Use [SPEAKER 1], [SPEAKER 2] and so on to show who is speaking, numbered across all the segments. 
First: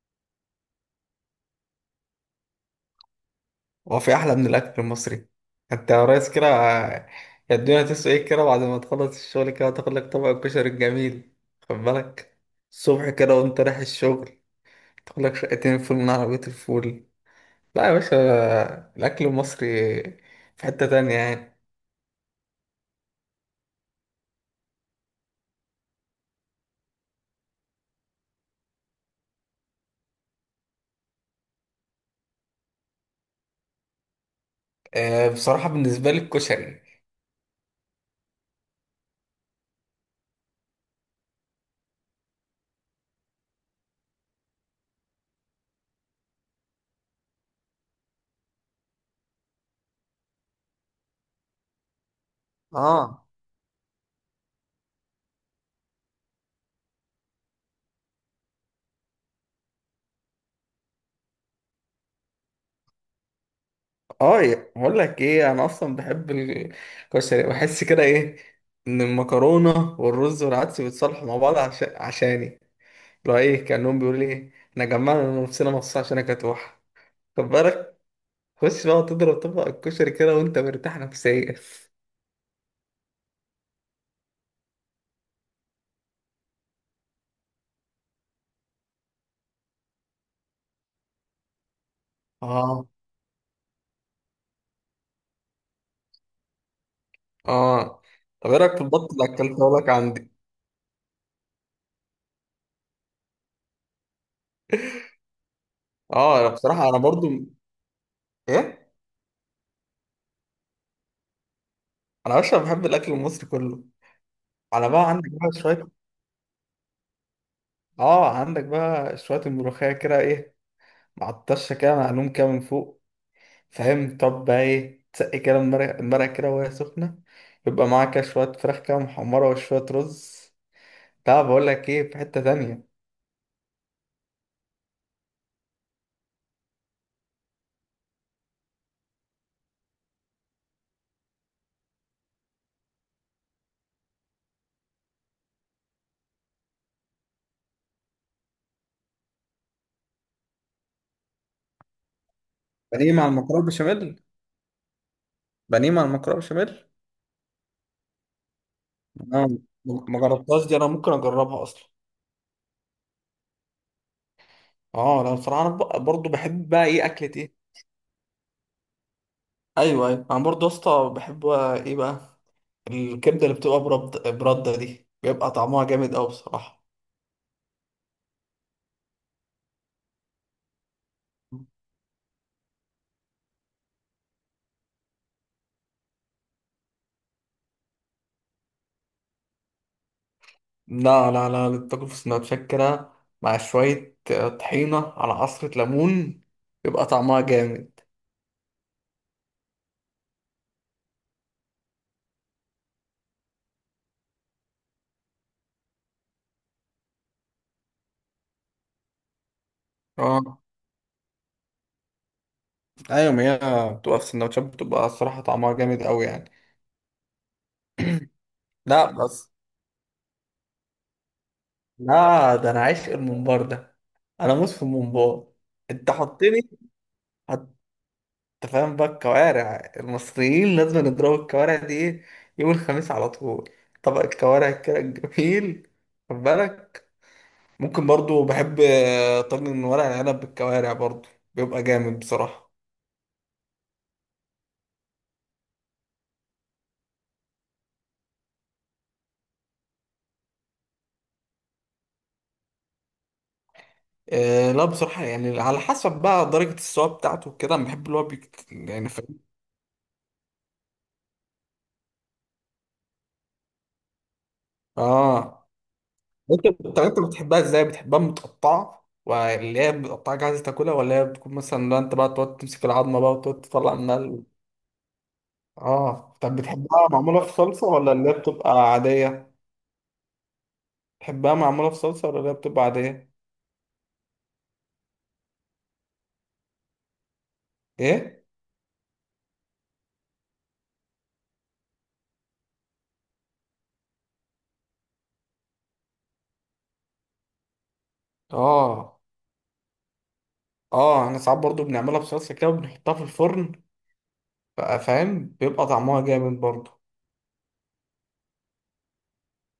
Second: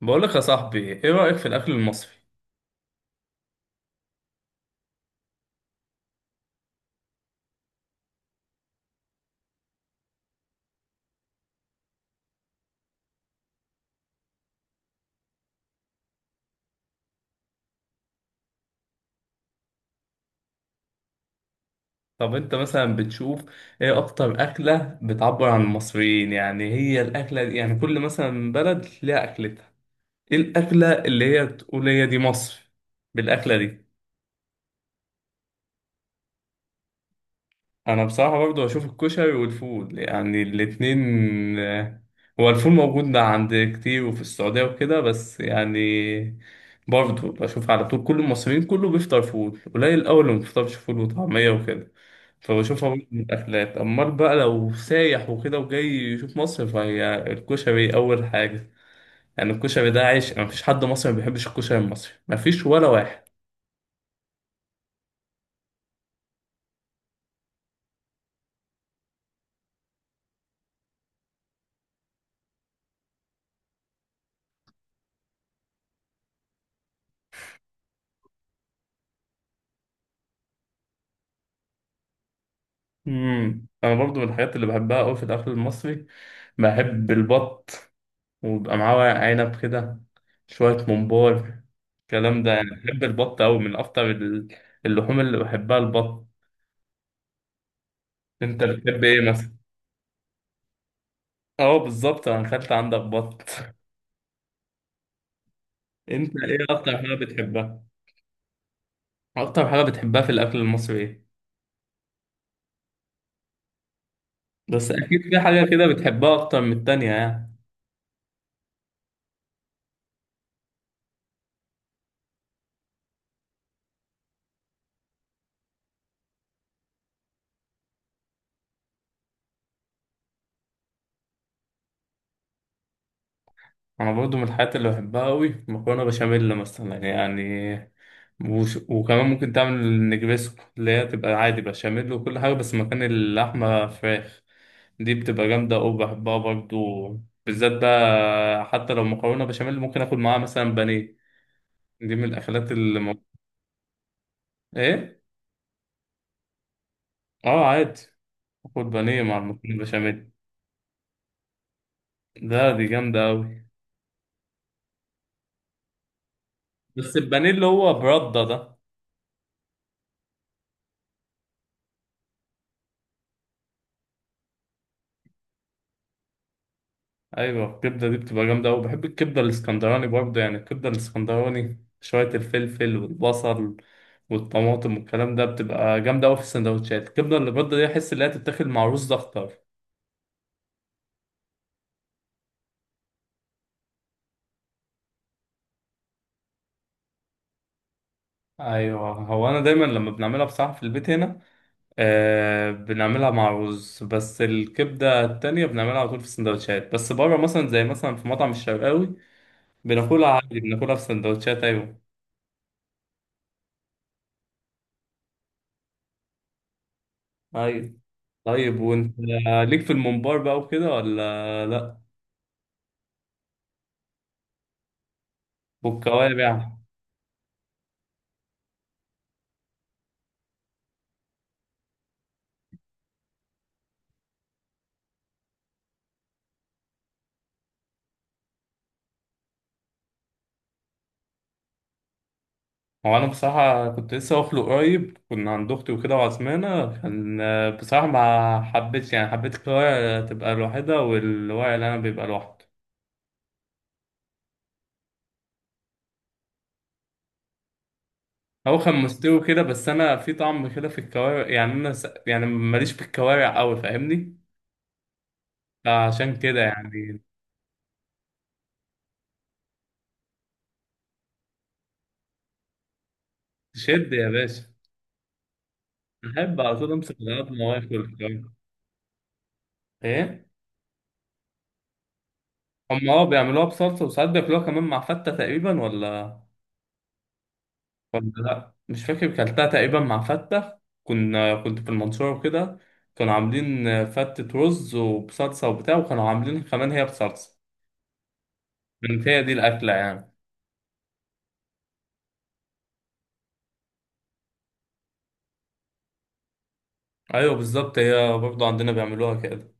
[SPEAKER 1] بقولك يا صاحبي ايه رأيك في الأكل المصري؟
[SPEAKER 2] هو في احلى من الاكل المصري؟ انت يا ريس كده، يا الدنيا تسوى ايه كده، بعد ما تخلص الشغل كده تاخد لك طبق الكشري الجميل. خد بالك، الصبح كده وانت رايح الشغل تاخد لك شقتين فول من عربية الفول. لا يا باشا، الاكل المصري في حتة تانية يعني.
[SPEAKER 1] طب انت مثلا بتشوف ايه أكتر أكلة بتعبر عن المصريين؟ يعني هي الأكلة دي، يعني كل مثلا بلد ليها أكلتها. ايه الأكلة اللي هي تقول هي دي مصر بالأكلة دي؟
[SPEAKER 2] آه، بصراحة بالنسبة لي الكشري.
[SPEAKER 1] أنا بصراحة برضو أشوف الكشري والفول، يعني الاتنين. آه، هو الفول موجود ده عند كتير وفي السعودية وكده، بس يعني برضو بشوف على طول كل المصريين، كله بيفطر فول، قليل أوي اللي ما بيفطرش فول وطعمية وكده. فبشوفها برضه من
[SPEAKER 2] اه.
[SPEAKER 1] الأكلات. أمال بقى لو سايح وكده وجاي يشوف مصر، فهي الكشري أول حاجة. يعني الكشري ده عيش، مفيش حد مصري ما بيحبش الكشري المصري، مفيش ولا واحد.
[SPEAKER 2] اه، بقول لك ايه، انا اصلا بحب الكشري، بحس كده ايه ان المكرونة والرز والعدس بيتصالحوا مع بعض عشان عشاني، لو ايه كأنهم بيقولوا لي ايه، احنا جمعنا نفسنا مصاص عشان اكتوح. خد بالك، خش بقى تضرب طبق الكشري كده وانت مرتاح نفسيا.
[SPEAKER 1] أنا برضو من الحاجات اللي بحبها أوي في الأكل المصري بحب البط، ويبقى معاه ورق عنب كده، شوية ممبار، الكلام ده. يعني
[SPEAKER 2] اه.
[SPEAKER 1] بحب البط أوي، من أكتر اللحوم اللي بحبها البط.
[SPEAKER 2] اه. طب ايه
[SPEAKER 1] أنت
[SPEAKER 2] رايك في البط
[SPEAKER 1] بتحب
[SPEAKER 2] اللي
[SPEAKER 1] إيه مثلا؟
[SPEAKER 2] اكلته لك عندي؟
[SPEAKER 1] أه بالظبط، أنا أكلت عندك بط. أنت
[SPEAKER 2] اه، انا
[SPEAKER 1] إيه
[SPEAKER 2] بصراحه
[SPEAKER 1] أكتر
[SPEAKER 2] انا
[SPEAKER 1] حاجة
[SPEAKER 2] برضو،
[SPEAKER 1] بتحبها؟
[SPEAKER 2] ايه،
[SPEAKER 1] أكتر حاجة بتحبها في الأكل المصري إيه؟
[SPEAKER 2] انا بشرب بحب الاكل المصري كله. على
[SPEAKER 1] بس
[SPEAKER 2] بقى
[SPEAKER 1] أكيد
[SPEAKER 2] عندك
[SPEAKER 1] في
[SPEAKER 2] بقى
[SPEAKER 1] حاجة كده
[SPEAKER 2] شويه،
[SPEAKER 1] بتحبها أكتر من التانية يعني.
[SPEAKER 2] اه عندك بقى شويه الملوخيه كده ايه، مع الطشه كده معلوم كده من فوق، فاهم؟ طب بقى ايه، تسقي كده المرق، المرق كده وهي سخنه، يبقى معاك كده شويه فراخ كده محمره وشويه رز. طب بقول لك ايه، في حتة تانية.
[SPEAKER 1] أنا برضو من الحاجات اللي بحبها أوي مكرونة بشاميل مثلا يعني. وكمان ممكن تعمل النجريسكو، اللي هي تبقى عادي بشاميل وكل حاجة بس مكان اللحمة فراخ. دي بتبقى جامدة أوي، بحبها برضو. بالذات بقى حتى لو مكرونة بشاميل، ممكن آكل معاها مثلا بانيه. دي من الأكلات اللي
[SPEAKER 2] بانيه
[SPEAKER 1] مو...
[SPEAKER 2] مع المكرونه بشاميل.
[SPEAKER 1] إيه؟
[SPEAKER 2] بانيه مع المكرونه بشاميل.
[SPEAKER 1] آه عادي، آكل بانيه مع
[SPEAKER 2] انا،
[SPEAKER 1] المكرونة
[SPEAKER 2] ما
[SPEAKER 1] بشاميل.
[SPEAKER 2] جربتهاش دي، انا ممكن اجربها اصلا.
[SPEAKER 1] ده دي جامدة أوي.
[SPEAKER 2] اه، انا بصراحة انا برضو بحب بقى ايه،
[SPEAKER 1] بس
[SPEAKER 2] اكلة
[SPEAKER 1] البانيه
[SPEAKER 2] ايه.
[SPEAKER 1] اللي هو برده ده،
[SPEAKER 2] ايوه ايوه، انا برضه يا اسطى بحب بقى ايه بقى، الكبده اللي بتبقى، برده دي بيبقى طعمها جامد قوي بصراحه.
[SPEAKER 1] ايوه الكبده دي بتبقى جامده قوي. بحب الكبده الاسكندراني برضه، يعني الكبده الاسكندراني شويه الفلفل والبصل والطماطم والكلام ده، بتبقى جامده قوي في السندوتشات. الكبده اللي برده دي احس ان هي تتاكل مع رز ده اكتر.
[SPEAKER 2] لا لا لا، تاكل في سندوتشات كده مع شوية طحينة على عصرة ليمون، يبقى طعمها جامد.
[SPEAKER 1] ايوه هو انا دايما لما بنعملها بصراحه في البيت هنا، آه بنعملها مع رز. بس الكبده التانية بنعملها على طول في السندوتشات، بس بره مثلا زي مثلا في مطعم الشرقاوي بناكلها عادي،
[SPEAKER 2] اه
[SPEAKER 1] بناكلها في سندوتشات. ايوه،
[SPEAKER 2] ايوه، ما هي بتبقى في السندوتشات بتبقى الصراحه طعمها جامد قوي يعني.
[SPEAKER 1] ايوه. طيب
[SPEAKER 2] لا
[SPEAKER 1] وانت
[SPEAKER 2] بس.
[SPEAKER 1] ليك في الممبار بقى وكده ولا لا؟
[SPEAKER 2] لا ده انا عايش الممبار ده، انا موس في الممبار. انت
[SPEAKER 1] والكوارع؟
[SPEAKER 2] حطني. هت- انت فاهم بقى، الكوارع المصريين لازم نضرب الكوارع دي ايه، يوم الخميس على طول، طبق الكوارع كده الجميل. خد بالك. ممكن برضو بحب طاجن ورق العنب بالكوارع برضو، بيبقى جامد بصراحة.
[SPEAKER 1] هو انا بصراحه كنت لسه واكله قريب، كنا عند اختي وكده وعزمانه كان. بصراحه ما حبيتش، يعني حبيت الكوارع تبقى لوحدها والورق اللي انا بيبقى لوحده.
[SPEAKER 2] آه لا، بصراحة يعني على حسب بقى درجة السوا بتاعته كده، انا بحب اللي هو بيك
[SPEAKER 1] هو كان
[SPEAKER 2] يعني، فاهم؟
[SPEAKER 1] مستوي كده، بس انا في طعم كده في الكوارع، يعني انا يعني ماليش في الكوارع قوي فاهمني،
[SPEAKER 2] اه.
[SPEAKER 1] عشان كده
[SPEAKER 2] انت الطريقة
[SPEAKER 1] يعني.
[SPEAKER 2] اللي بتحبها ازاي؟ بتحبها متقطعة، واللي هي متقطعة جاهزة تاكلها، ولا هي بتكون مثلا، لا انت بقى تقعد تمسك العظمة بقى وتقعد تطلع
[SPEAKER 1] شد
[SPEAKER 2] منها
[SPEAKER 1] يا باشا.
[SPEAKER 2] اه، طب
[SPEAKER 1] بحب على طول
[SPEAKER 2] بتحبها
[SPEAKER 1] امسك
[SPEAKER 2] معمولة
[SPEAKER 1] الغلط
[SPEAKER 2] في
[SPEAKER 1] ما
[SPEAKER 2] صلصة،
[SPEAKER 1] واكل
[SPEAKER 2] ولا اللي هي
[SPEAKER 1] الكوارع.
[SPEAKER 2] بتبقى عادية؟
[SPEAKER 1] ايه؟
[SPEAKER 2] بتحبها معمولة في صلصة، ولا اللي هي بتبقى
[SPEAKER 1] هم اه،
[SPEAKER 2] عادية؟
[SPEAKER 1] بيعملوها بصلصه، وساعات بياكلوها كمان مع فته تقريبا، ولا ولا
[SPEAKER 2] ايه.
[SPEAKER 1] لا، مش فاكر. كلتها تقريبا مع فتة، كنا كنت في المنصورة وكده، كانوا عاملين فتة رز وبصلصة وبتاع، وكانوا عاملين كمان هي بصلصة.
[SPEAKER 2] اه
[SPEAKER 1] كانت هي دي الأكلة يعني.
[SPEAKER 2] اه، احنا ساعات برضو بنعملها بصلصة كده وبنحطها في الفرن بقى، فاهم؟ بيبقى طعمها جامد برضو.
[SPEAKER 1] أيوة بالظبط، هي برضو عندنا بيعملوها كده.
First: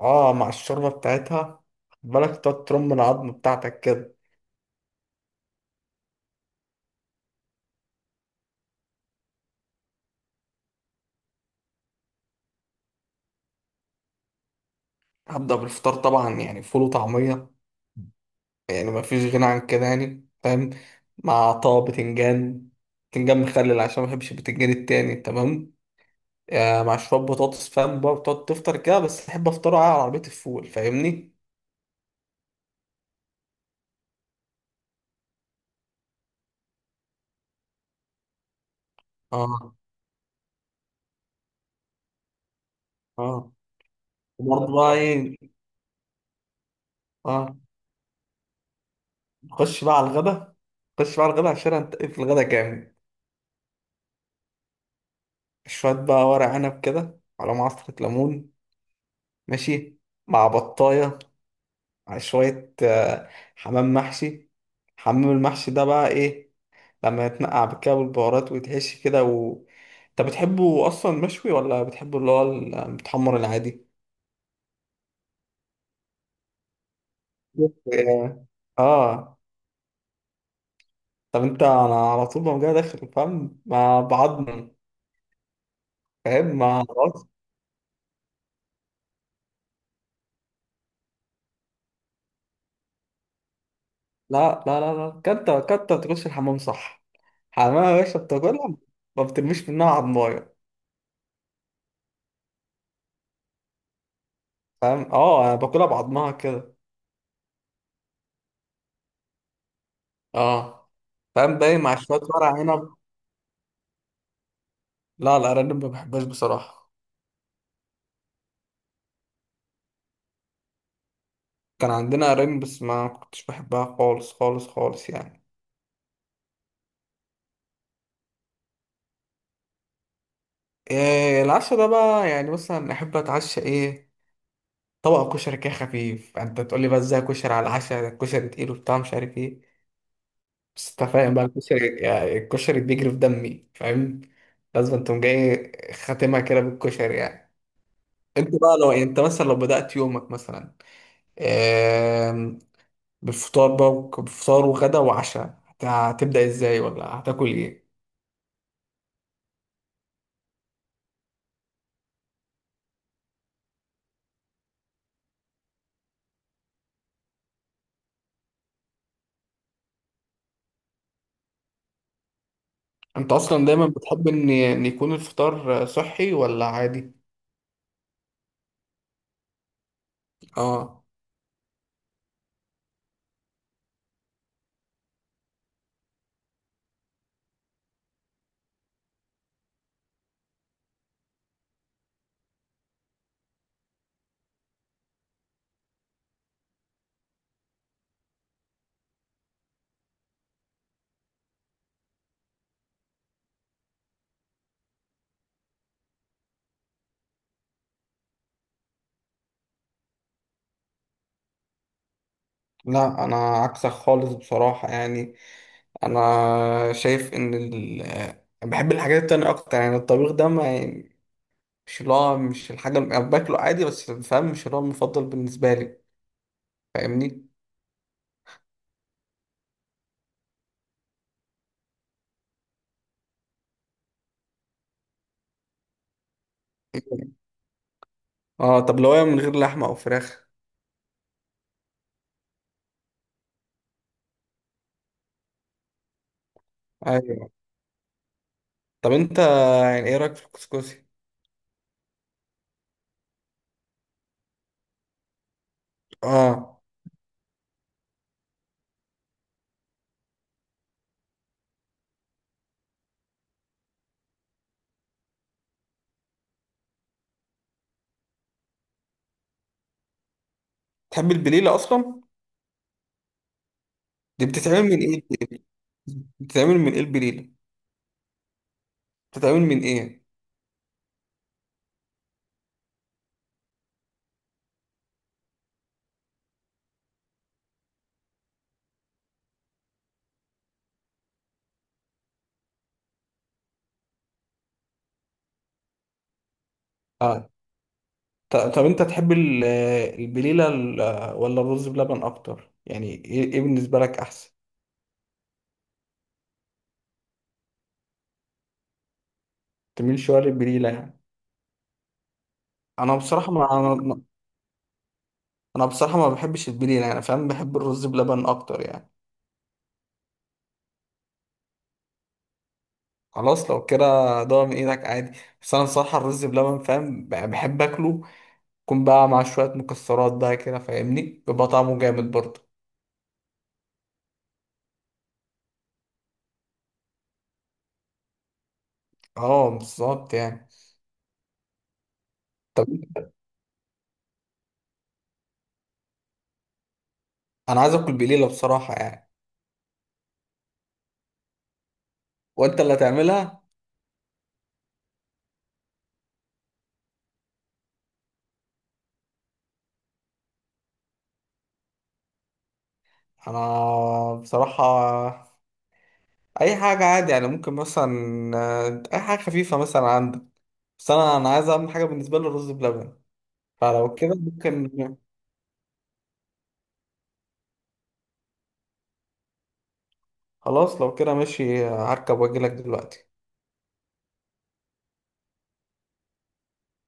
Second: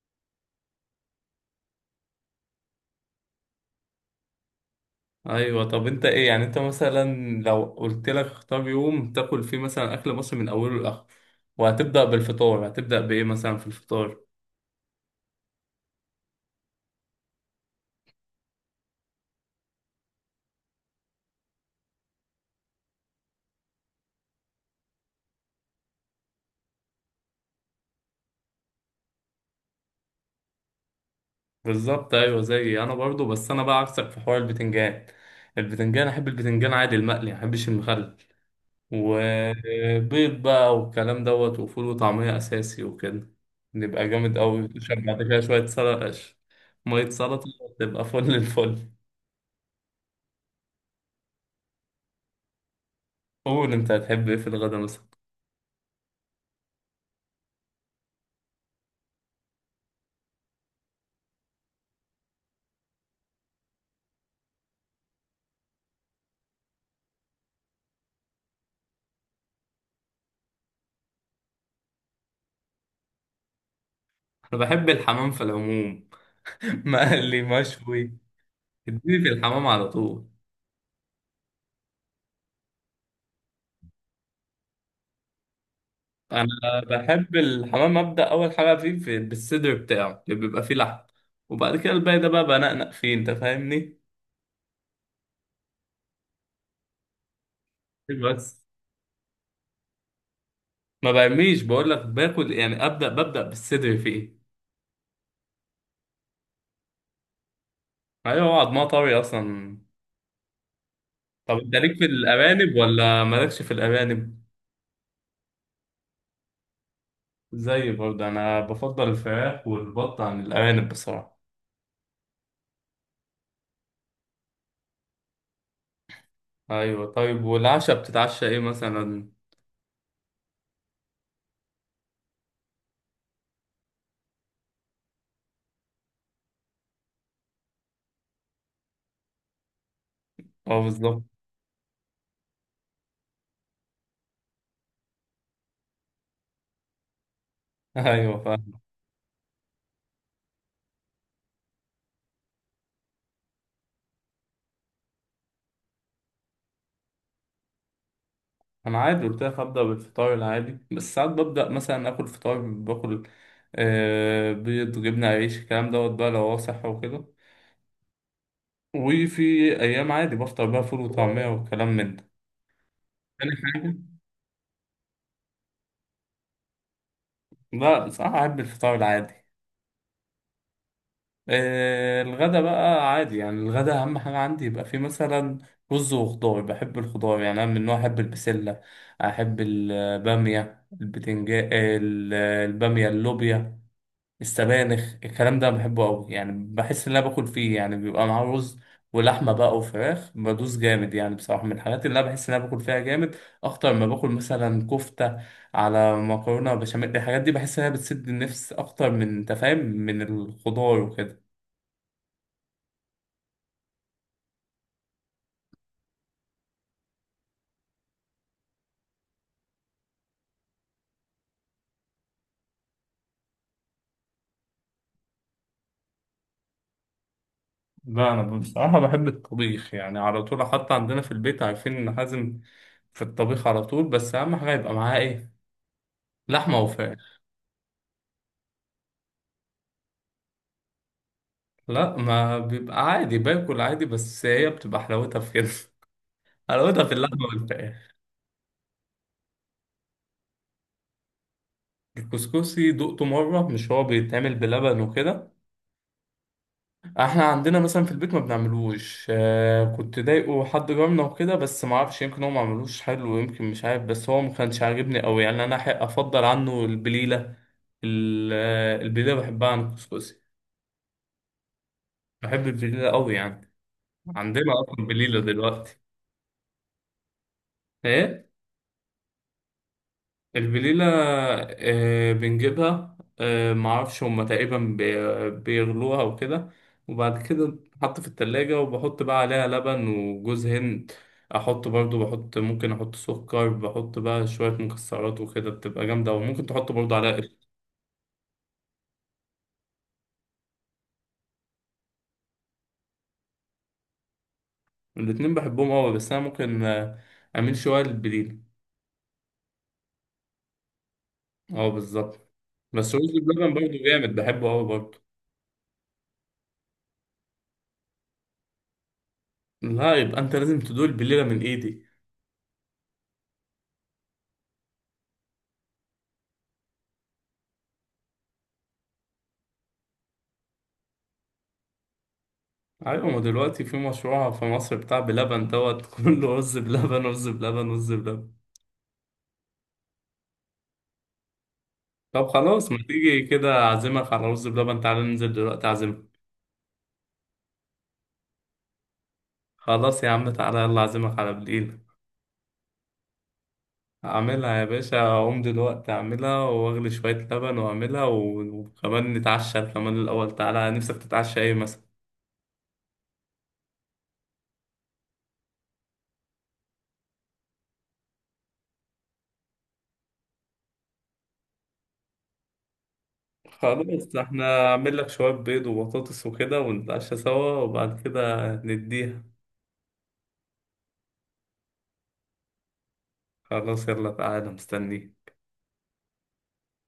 [SPEAKER 2] اه، مع الشوربة بتاعتها، خد بالك تقعد ترم العظم بتاعتك كده.
[SPEAKER 1] أيوة. طب أنت إيه يعني، أنت مثلا لو قلت لك اختار يوم تاكل فيه مثلا أكل مصري من أوله لآخره، وهتبدأ بالفطار، هتبدأ بإيه مثلا في الفطار؟
[SPEAKER 2] هبدأ بالفطار طبعا، يعني فول وطعمية. يعني ما فيش غنى عن كده، يعني فاهم؟ مع طه بتنجان، بتنجان مخلل، عشان ما بحبش البتنجان التاني، تمام؟ مع شوية بطاطس، فاهم بقى، بتقعد تفطر كده، بس أحب أفطره على عربية الفول فاهمني.
[SPEAKER 1] بالظبط أيوة، زيي أنا برضو. بس أنا بقى عكسك في حوار البتنجان، البتنجان أحب البتنجان عادي المقلي، ما أحبش المخلل،
[SPEAKER 2] اه
[SPEAKER 1] وبيض بقى والكلام دوت، وفول وطعمية أساسي وكده.
[SPEAKER 2] اه.
[SPEAKER 1] نبقى جامد أوي.
[SPEAKER 2] وبرضه بقى
[SPEAKER 1] تشرب بعد
[SPEAKER 2] إيه.
[SPEAKER 1] كده شوية سلطة، مية سلطة،
[SPEAKER 2] اه.
[SPEAKER 1] تبقى فل الفل.
[SPEAKER 2] نخش بقى على الغدا. نخش بقى على الغدا، عشان هنتقل في الغدا جامد.
[SPEAKER 1] قول أنت هتحب إيه في الغدا مثلا؟
[SPEAKER 2] شوية بقى ورق عنب كده على معصرة ليمون، ماشي، مع بطاية، على شوية حمام محشي. حمام المحشي ده بقى إيه، لما يتنقع بالكده والبهارات ويتحشي كده و، انت بتحبه اصلا مشوي، ولا بتحبه اللي هو المتحمر العادي؟
[SPEAKER 1] أنا بحب الحمام في العموم، مقلي
[SPEAKER 2] بص،
[SPEAKER 1] مشوي،
[SPEAKER 2] اه.
[SPEAKER 1] اديني في
[SPEAKER 2] آه.
[SPEAKER 1] الحمام على طول.
[SPEAKER 2] طب انت، انا على طول ما جاي داخل فاهم ما بعضم، فاهم،
[SPEAKER 1] أنا
[SPEAKER 2] ما خلاص.
[SPEAKER 1] بحب الحمام أبدأ أول حاجة فيه في بالصدر بتاعه اللي بيبقى فيه لحم، وبعد كده الباقي ده بقى بنقنق فيه أنت فاهمني.
[SPEAKER 2] لا لا لا لا، كنت تخش الحمام صح، حمام يا باشا
[SPEAKER 1] بس
[SPEAKER 2] بتاكلها، ما بترميش منها عضمايه،
[SPEAKER 1] ما بعمليش، بقول لك باكل، يعني أبدأ ببدأ بالصدر فيه.
[SPEAKER 2] فاهم؟ اه انا باكلها بعضمها كده.
[SPEAKER 1] ايوه هو عضمها طري اصلا.
[SPEAKER 2] اه. فاهم
[SPEAKER 1] طب انت
[SPEAKER 2] باين، مع
[SPEAKER 1] ليك في
[SPEAKER 2] شويه ورق
[SPEAKER 1] الارانب
[SPEAKER 2] عنب.
[SPEAKER 1] ولا مالكش في الارانب؟
[SPEAKER 2] لا الارانب ما بحبهاش بصراحه،
[SPEAKER 1] زي برضه انا بفضل الفراخ والبط عن الارانب بصراحه.
[SPEAKER 2] كان عندنا قرايب بس ما كنتش بحبها خالص خالص خالص يعني.
[SPEAKER 1] ايوه. طيب والعشاء بتتعشى ايه مثلا؟
[SPEAKER 2] إيه العشاء ده بقى، يعني مثلا احب اتعشى ايه؟ طبق كشري كده خفيف. يعني انت تقول لي بقى ازاي كشري على العشاء، ده الكشري تقيل وبتاع، مش عارف ايه.
[SPEAKER 1] اه
[SPEAKER 2] بس انت
[SPEAKER 1] بالظبط.
[SPEAKER 2] فاهم بقى الكشري، يعني الكشري بيجري في دمي، فاهم؟ لازم تقوم جاي خاتمها كده بالكشري يعني.
[SPEAKER 1] ايوه
[SPEAKER 2] انت بقى
[SPEAKER 1] فاهم.
[SPEAKER 2] لو يعني، انت مثلا لو بدأت يومك مثلا، إيه، بالفطار بقى بفطار وغدا وعشاء، هتبدأ ازاي، ولا هتاكل ايه؟
[SPEAKER 1] انا عادي قلت لك هبدا بالفطار العادي، بس ساعات ببدا مثلا اكل فطار باكل، آه بيض جبنه عيش الكلام دوت بقى لو هو صحي وكده. وفي ايام عادي بفطر بقى فول وطعميه والكلام من ده.
[SPEAKER 2] انت
[SPEAKER 1] تاني
[SPEAKER 2] اصلا دايما
[SPEAKER 1] حاجه،
[SPEAKER 2] بتحب ان يكون الفطار صحي ولا عادي؟
[SPEAKER 1] لا صراحه احب الفطار العادي.
[SPEAKER 2] اه.
[SPEAKER 1] الغدا بقى عادي، يعني الغدا اهم حاجه عندي يبقى فيه مثلا رز وخضار. بحب الخضار، يعني انا من النوع احب البسله، احب الباميه، البتنجان، الباميه، اللوبيا، السبانخ. الكلام ده بحبه قوي، يعني بحس ان انا باكل فيه، يعني بيبقى معاه رز ولحمه بقى وفراخ، بدوس جامد يعني بصراحه. من الحاجات اللي انا بحس ان انا باكل فيها جامد اكتر ما باكل مثلا كفته على مكرونه بشاميل. الحاجات دي بحس ان هي بتسد النفس اكتر من تفاهم من الخضار وكده.
[SPEAKER 2] لا انا عكسك خالص بصراحة يعني. انا شايف ان ال، بحب الحاجات التانية اكتر، يعني الطبيخ ده ما يعني، مش اللي هو، مش الحاجة اللي أنا باكله عادي بس، فاهم؟ مش اللي هو المفضل بالنسبة لي، فاهمني.
[SPEAKER 1] لا انا بصراحه بحب الطبيخ، يعني على طول، حتى عندنا في البيت عارفين ان حازم في الطبيخ على طول. بس اهم حاجه يبقى معاه ايه، لحمه وفراخ.
[SPEAKER 2] اه، طب لو هي من غير لحمة او فراخ؟
[SPEAKER 1] لا ما بيبقى عادي، باكل عادي، بس هي بتبقى حلاوتها في كده. حلاوتها في اللحمه
[SPEAKER 2] ايوه.
[SPEAKER 1] والفراخ.
[SPEAKER 2] طب انت يعني ايه رأيك في الكسكسي؟
[SPEAKER 1] الكسكسي دقته مره، مش هو بيتعمل بلبن وكده؟
[SPEAKER 2] اه.
[SPEAKER 1] احنا عندنا مثلا في البيت ما بنعملوش. آه كنت ضايقه حد جارنا وكده، بس ما اعرفش، يمكن هو ما عملوش حلو، يمكن مش عارف، بس هو ما كانش عاجبني قوي يعني. انا حق افضل عنه البليله. البليله بحبها عن الكسكسي.
[SPEAKER 2] تحب البليلة اصلا؟
[SPEAKER 1] بحب البليله قوي يعني،
[SPEAKER 2] دي
[SPEAKER 1] عندنا
[SPEAKER 2] بتتعمل من
[SPEAKER 1] اصلا
[SPEAKER 2] ايه؟
[SPEAKER 1] بليله دلوقتي.
[SPEAKER 2] بتتعمل من ايه البليلة؟
[SPEAKER 1] ايه
[SPEAKER 2] بتتعمل من ايه يعني؟
[SPEAKER 1] الفليلة؟ بنجيبها، معرفش هما تقريبا بيغلوها وكده، وبعد كده بتتحط في التلاجة، وبحط بقى عليها لبن وجوز هند، أحط برضو، بحط ممكن أحط سكر، بحط بقى شوية مكسرات وكده، بتبقى جامدة، وممكن تحط برضو عليها
[SPEAKER 2] اه.
[SPEAKER 1] قشطة.
[SPEAKER 2] طب انت تحب البليله ولا الرز بلبن اكتر يعني؟ إيه بالنسبه لك احسن؟
[SPEAKER 1] الاتنين بحبهم أوي، بس أنا ممكن أميل شوية للبليلة.
[SPEAKER 2] تميل شويه للبليله يعني.
[SPEAKER 1] أه بالظبط. بس
[SPEAKER 2] انا
[SPEAKER 1] رز
[SPEAKER 2] بصراحه ما
[SPEAKER 1] بلبن برضو
[SPEAKER 2] انا
[SPEAKER 1] جامد، بحبه أوي برضو.
[SPEAKER 2] أنا بصراحه ما بحبش البليله يعني، فاهم؟ بحب الرز بلبن اكتر يعني.
[SPEAKER 1] لا يبقى أنت لازم تدوق البليلة من إيدي.
[SPEAKER 2] خلاص لو كده، ضاع من ايدك عادي. بس انا بصراحه الرز بلبن فاهم، بحب اكله يكون بقى مع شويه مكسرات بقى كده، فاهمني؟ بيبقى طعمه جامد برضه.
[SPEAKER 1] ايوه ما دلوقتي في مشروع في مصر بتاع بلبن دوت، كله رز بلبن، رز بلبن، رز بلبن.
[SPEAKER 2] اه بالظبط يعني.
[SPEAKER 1] طب
[SPEAKER 2] طب
[SPEAKER 1] خلاص، ما تيجي كده اعزمك على رز بلبن، تعالى ننزل دلوقتي اعزمك.
[SPEAKER 2] انا عايز اكل بليله بصراحه يعني.
[SPEAKER 1] خلاص يا عم، تعالى يلا اعزمك على بالليل.
[SPEAKER 2] وانت اللي هتعملها.
[SPEAKER 1] اعملها يا باشا، اقوم دلوقتي اعملها واغلي شوية لبن واعملها، وكمان نتعشى كمان الاول. تعالى، نفسك تتعشى ايه مثلا؟
[SPEAKER 2] انا بصراحه اي حاجه عادي يعني، ممكن مثلا اي حاجه خفيفه مثلا عندك. بس انا عايز، اهم حاجه بالنسبه لي الرز بلبن. فلو كده
[SPEAKER 1] خلاص احنا
[SPEAKER 2] ممكن.
[SPEAKER 1] اعمل لك شوية بيض وبطاطس وكده ونتعشى سوا، وبعد كده نديها.
[SPEAKER 2] خلاص لو كده ماشي، هركب واجي لك دلوقتي.
[SPEAKER 1] خلاص يلا تعالى مستنيك.